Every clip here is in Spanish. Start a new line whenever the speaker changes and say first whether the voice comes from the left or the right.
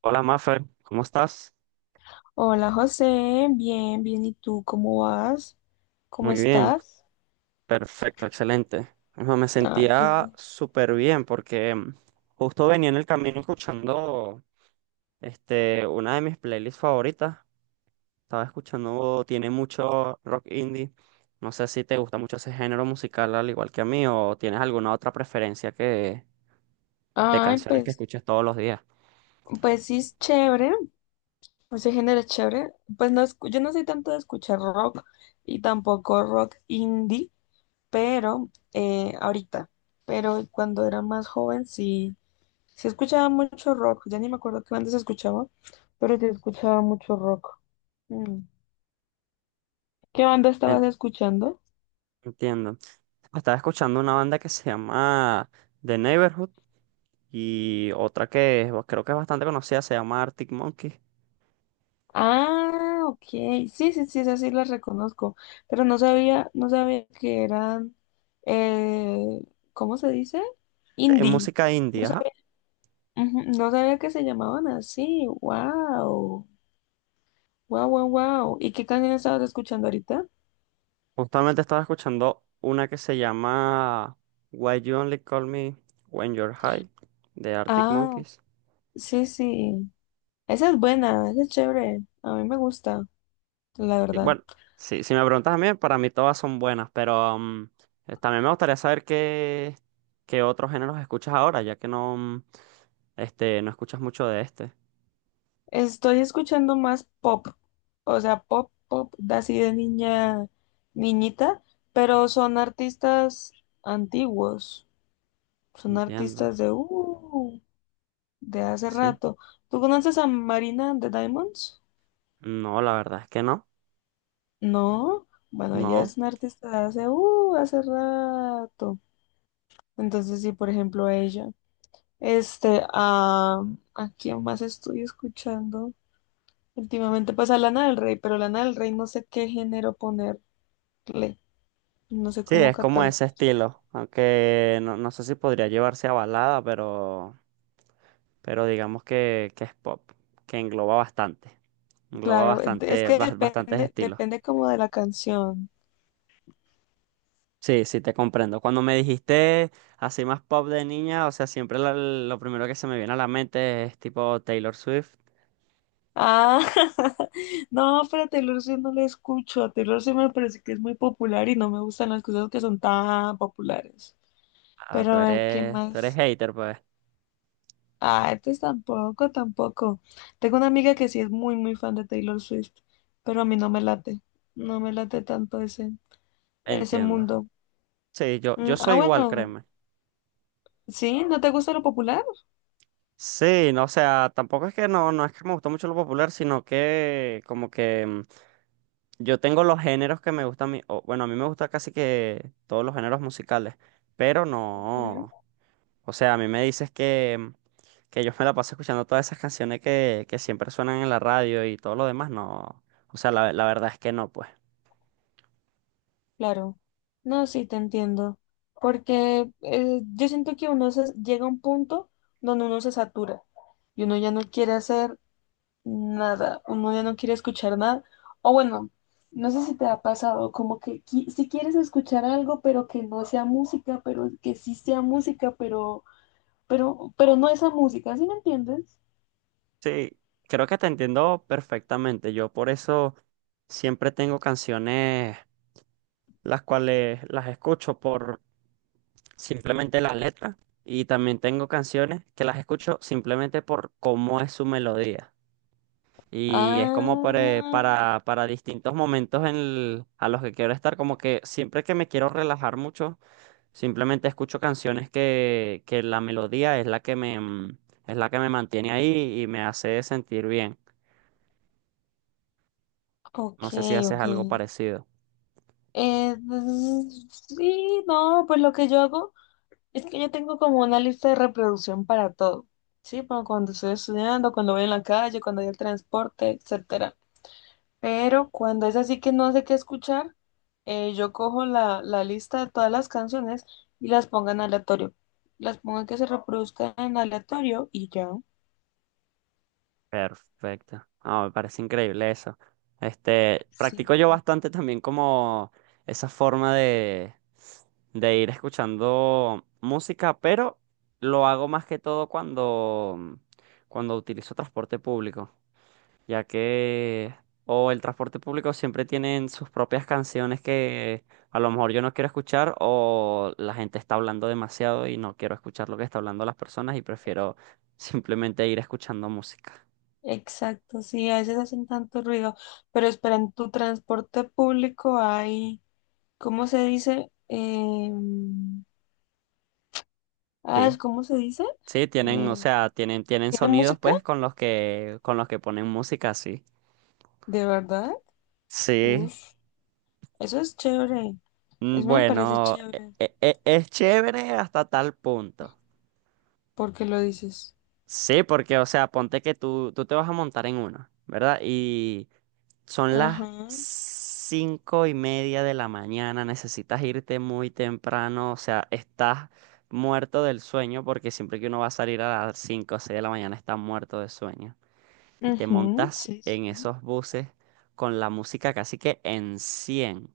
right: Hola Mafer, ¿cómo estás?
left: Hola José, bien, bien, ¿y tú cómo vas? ¿Cómo
right: Muy bien,
left: estás?
right: perfecto, excelente. No, me
left: Ay, qué
right: sentía
left: bueno.
right: súper bien porque justo venía en el camino escuchando una de mis playlists favoritas. Estaba escuchando, tiene mucho rock indie. ¿No sé si te gusta mucho ese género musical al igual que a mí o tienes alguna otra preferencia de
left: Ay,
right: canciones que
left: pues,
right: escuches todos los días?
left: pues sí es chévere, ese género es chévere. Pues no, yo no soy tanto de escuchar rock y tampoco rock indie, pero ahorita, pero cuando era más joven sí, sí escuchaba mucho rock, ya ni me acuerdo qué bandas escuchaba, pero sí escuchaba mucho rock. Mm. ¿Qué banda estabas escuchando?
right: Entiendo. Estaba escuchando una banda que se llama The Neighborhood y otra creo que es bastante conocida, se llama Arctic Monkeys.
left: Ah, ok. Sí, sí, sí, esas sí las reconozco, pero no sabía que eran, eh, ¿cómo se dice?
right: Es
left: Indie.
right: música
left: No
right: indie, ajá.
left: sabía, no sabía que se llamaban así. Wow. Wow, wow, wow. ¿Y qué canción estabas escuchando ahorita?
right: Justamente estaba escuchando una que se llama Why You Only Call Me When You're High de Arctic
left: Ah,
right: Monkeys.
left: sí, sí. Esa es buena, esa es chévere. A mí me gusta, la
right: Y
left: verdad.
right: bueno, sí, si me preguntas a mí, para mí todas son buenas, pero también me gustaría saber qué otros géneros escuchas ahora, ya que no, no escuchas mucho de este.
left: Estoy escuchando más pop, o sea, pop, pop, de así de niña, niñita, pero son artistas antiguos, son
right: Entiendo.
left: artistas de hace
right: Sí.
left: rato. ¿Tú conoces a Marina de Diamonds?
right: No, la verdad es que no.
left: No, bueno, ella
right: No.
left: es una artista de hace, hace rato. Entonces, sí, por ejemplo, ella. Este, ah, ¿a quién más estoy escuchando? Últimamente, pues a Lana del Rey, pero Lana del Rey no sé qué género ponerle. No sé
right: Sí,
left: cómo
right: es como
left: catalogo.
right: ese estilo. Aunque no sé si podría llevarse a balada, pero, digamos que es pop, que engloba bastante. Engloba
left: Claro, es
right: bastante,
left: que
right: bastantes
left: depende,
right: estilos.
left: depende como de la canción.
right: Sí, sí, te comprendo. Cuando me dijiste así más pop de niña, o sea, siempre lo primero que se me viene a la mente es tipo Taylor Swift.
left: Ah, no, pero a Taylor Swift no la escucho. A Taylor Swift me parece que es muy popular y no me gustan las cosas que son tan populares.
right: Ah,
left: Pero
right: tú
left: a ver, ¿qué
right: eres, tú eres
left: más?
right: hater, pues.
left: Ah, entonces tampoco, tampoco. Tengo una amiga que sí es muy, muy fan de Taylor Swift, pero a mí no me late. No me late tanto ese, ese
right: Entiendo.
left: mundo.
right: Sí, yo
left: Mm, ah,
right: soy igual,
left: bueno,
right: créeme.
left: ¿sí? ¿No te gusta lo popular?
right: Sí, no, o sea, tampoco es que no, no es que me gustó mucho lo popular, sino que como que yo tengo los géneros que me gustan a mí, o, bueno, a mí me gusta casi que todos los géneros musicales, pero no, o sea, a mí me dices que yo me la paso escuchando todas esas canciones que, siempre suenan en la radio y todo lo demás, no, o sea, la verdad es que no, pues.
left: Claro, no, sí te entiendo, porque yo siento que llega a un punto donde uno se satura y uno ya no quiere hacer nada, uno ya no quiere escuchar nada, o bueno, no sé si te ha pasado, como que si quieres escuchar algo, pero que no sea música, pero que sí sea música, pero, pero no esa música, ¿sí me entiendes?
right: Sí, creo que te entiendo perfectamente, yo por eso siempre tengo canciones las cuales las escucho simplemente las letras y también tengo canciones que las escucho simplemente por cómo es su melodía. Y es como para,
left: Ah,
right: para, para distintos momentos a los que quiero estar, como que siempre que me quiero relajar mucho, simplemente escucho canciones que, la melodía es la que me, es la que me mantiene ahí y me hace sentir bien.
left: ok,
right: No sé si haces
left: ok.
right: algo parecido.
left: Sí, no, pues lo que yo hago. Es que yo tengo como una lista de reproducción para todo, ¿sí? Para cuando estoy estudiando, cuando voy en la calle, cuando hay el transporte, etcétera. Pero cuando es así que no sé qué escuchar, yo cojo la lista de todas las canciones y las pongo en aleatorio. Las pongo que se reproduzcan en aleatorio y ya.
right: Perfecto. Ah, me parece increíble eso.
left: Sí.
right: Practico yo bastante también como esa forma de ir escuchando música, pero lo hago más que todo cuando utilizo transporte público, ya que o el transporte público siempre tienen sus propias canciones que a lo mejor yo no quiero escuchar o la gente está hablando demasiado y no quiero escuchar lo que está hablando las personas y prefiero simplemente ir escuchando música.
left: Exacto, sí, a veces hacen tanto ruido. Pero espera, en tu transporte público hay, ¿cómo se dice?
right: Sí.
left: ¿Cómo se dice?
right: Sí, tienen, o
left: Eh,
right: sea, tienen
left: ¿Tiene
right: sonidos
left: música?
right: pues con los que ponen música así.
left: ¿De verdad?
right: Sí.
left: Ush, eso es chévere. Eso me parece
right: Bueno,
left: chévere.
right: es chévere hasta tal punto.
left: ¿Por qué lo dices?
right: Sí, porque, o sea, ponte que tú te vas a montar en uno, ¿verdad? Y son las
left: Ajá.
right: 5:30 de la mañana, necesitas irte muy temprano, o sea, estás muerto del sueño porque siempre que uno va a salir a las 5 o 6 de la mañana está muerto de sueño. Y te
left: Ujú,
right: montas
left: sí,
right: en
left: sí.
right: esos buses con la música casi que en 100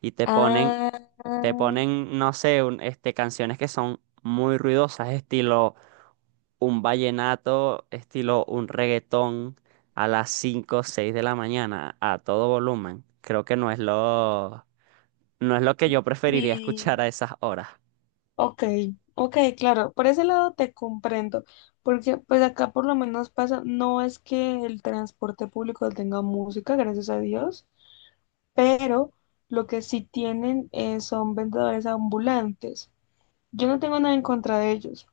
right: y
left: Ah,
right: te ponen, no sé, canciones que son muy ruidosas, estilo un vallenato, estilo un reggaetón a las cinco o 6 de la mañana a todo volumen. Creo que no es lo que yo preferiría
left: y...
right: escuchar a esas horas.
left: Ok, ok, claro. Por ese lado te comprendo. Porque pues acá por lo menos pasa, no es que el transporte público tenga música, gracias a Dios, pero lo que sí tienen son vendedores ambulantes. Yo no tengo nada en contra de ellos,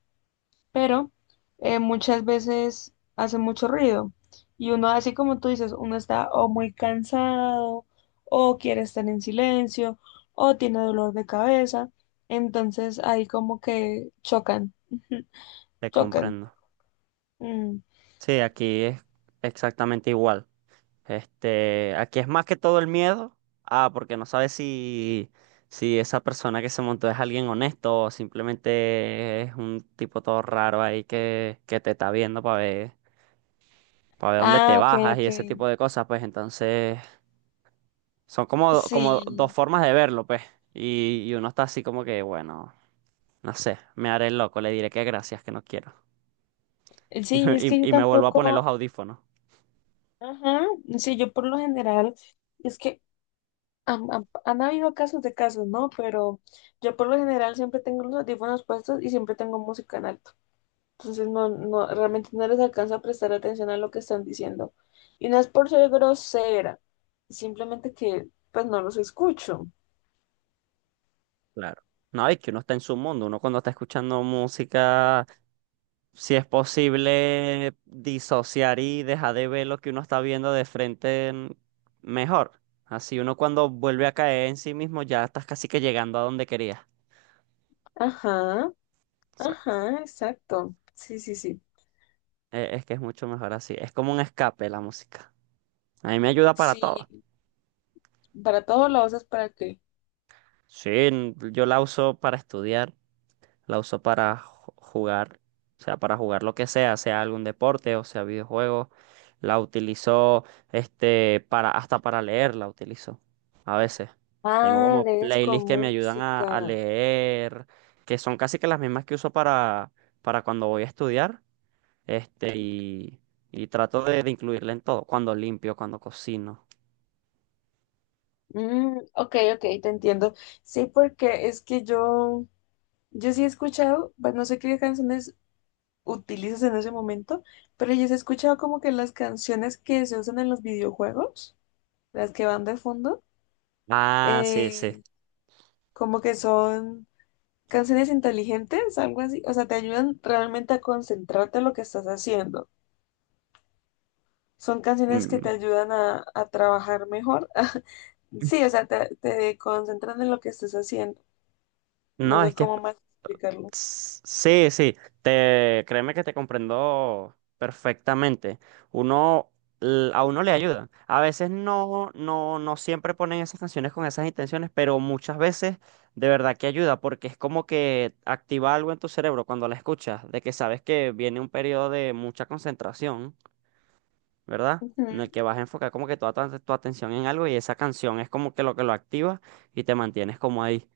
left: pero muchas veces hace mucho ruido. Y uno, así como tú dices, uno está o muy cansado, o quiere estar en silencio, o tiene dolor de cabeza. Entonces ahí como que chocan,
right: Te
left: chocan.
right: comprendo.
left: Mm.
right: Sí, aquí es exactamente igual. Aquí es más que todo el miedo. Ah, porque no sabes si esa persona que se montó es alguien honesto o simplemente es un tipo todo raro ahí que te está viendo para ver, dónde te
left: Ah, ok,
right: bajas y
left: ok.
right: ese tipo de cosas. Pues entonces son como, como dos
left: Sí,
right: formas de verlo, pues. Y uno está así como que, bueno, no sé, me haré el loco, le diré que gracias, que no quiero. Y, me-
left: sí, es que yo
right: y, y me vuelvo a poner los
left: tampoco,
right: audífonos.
left: ajá, sí, yo por lo general, es que han habido casos de casos, ¿no? Pero yo por lo general siempre tengo los audífonos puestos y siempre tengo música en alto. Entonces no, no, realmente no les alcanza a prestar atención a lo que están diciendo. Y no es por ser grosera, simplemente que pues no los escucho.
right: Claro. No, es que uno está en su mundo, uno cuando está escuchando música. Si es posible disociar y dejar de ver lo que uno está viendo de frente mejor. Así uno cuando vuelve a caer en sí mismo ya estás casi que llegando a donde querías.
left: Ajá,
right: Exacto.
left: ajá, exacto. Sí, sí, sí.
right: Es que es mucho mejor así. Es como un escape la música. A mí me ayuda para
left: Sí,
right: todo.
left: para todos lo usas para qué.
right: Sí, yo la uso para estudiar. La uso para jugar, o sea, para jugar lo que sea, sea algún deporte o sea videojuegos. La utilizo, para, hasta para leer la utilizo. A veces. Tengo
left: Ah,
right: como
left: lees
right: playlists
left: con
right: que me ayudan a
left: música.
right: leer, que son casi que las mismas que uso para, cuando voy a estudiar. Este, y, y trato de incluirla en todo. Cuando limpio, cuando cocino.
left: Mm, ok, ok, te entiendo. Sí, porque es que yo sí he escuchado, pues no sé qué canciones utilizas en ese momento, pero yo sí he escuchado como que las canciones que se usan en los videojuegos, las que van de fondo,
right: Ah, sí, sí.
left: eh, como que son canciones inteligentes, algo así, o sea, te ayudan realmente a concentrarte en lo que estás haciendo. Son canciones que
right: Mm.
left: te ayudan a trabajar mejor.
right: Mm.
left: Sí, o sea, te concentran en lo que estás haciendo. No
right: No, es
left: sé
right: que es.
left: cómo más explicarlo.
right: Sí, sí, te, créeme que te comprendo perfectamente. Uno, a uno le ayuda. A veces no, no, no siempre ponen esas canciones con esas intenciones, pero muchas veces de verdad que ayuda, porque es como que activa algo en tu cerebro cuando la escuchas, de que sabes que viene un periodo de mucha concentración, ¿verdad?
left: Ujú.
right: En el que vas a enfocar como que toda tu atención en algo y esa canción es como que lo activa y te mantienes como ahí,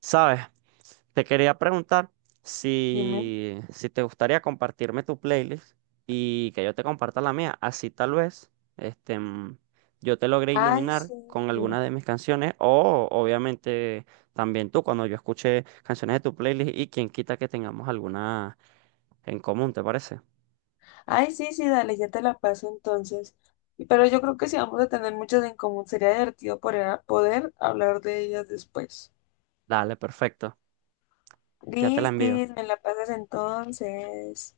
right: ¿sabes? Te quería preguntar
left: Dime.
right: si te gustaría compartirme tu playlist y que yo te comparta la mía. Así tal vez este, mm, yo te logré
left: Ay,
right: iluminar
left: sí.
right: con algunas de mis canciones o obviamente también tú cuando yo escuché canciones de tu playlist y quien quita que tengamos alguna en común, ¿te parece?
left: Ay, sí, sí, dale, ya te la paso entonces. Y- Pero yo creo que si vamos a tener muchas en común, sería divertido poder, poder hablar de ellas después.
right: Dale, perfecto. Ya te la envío.
left: Listis, me la pasas entonces.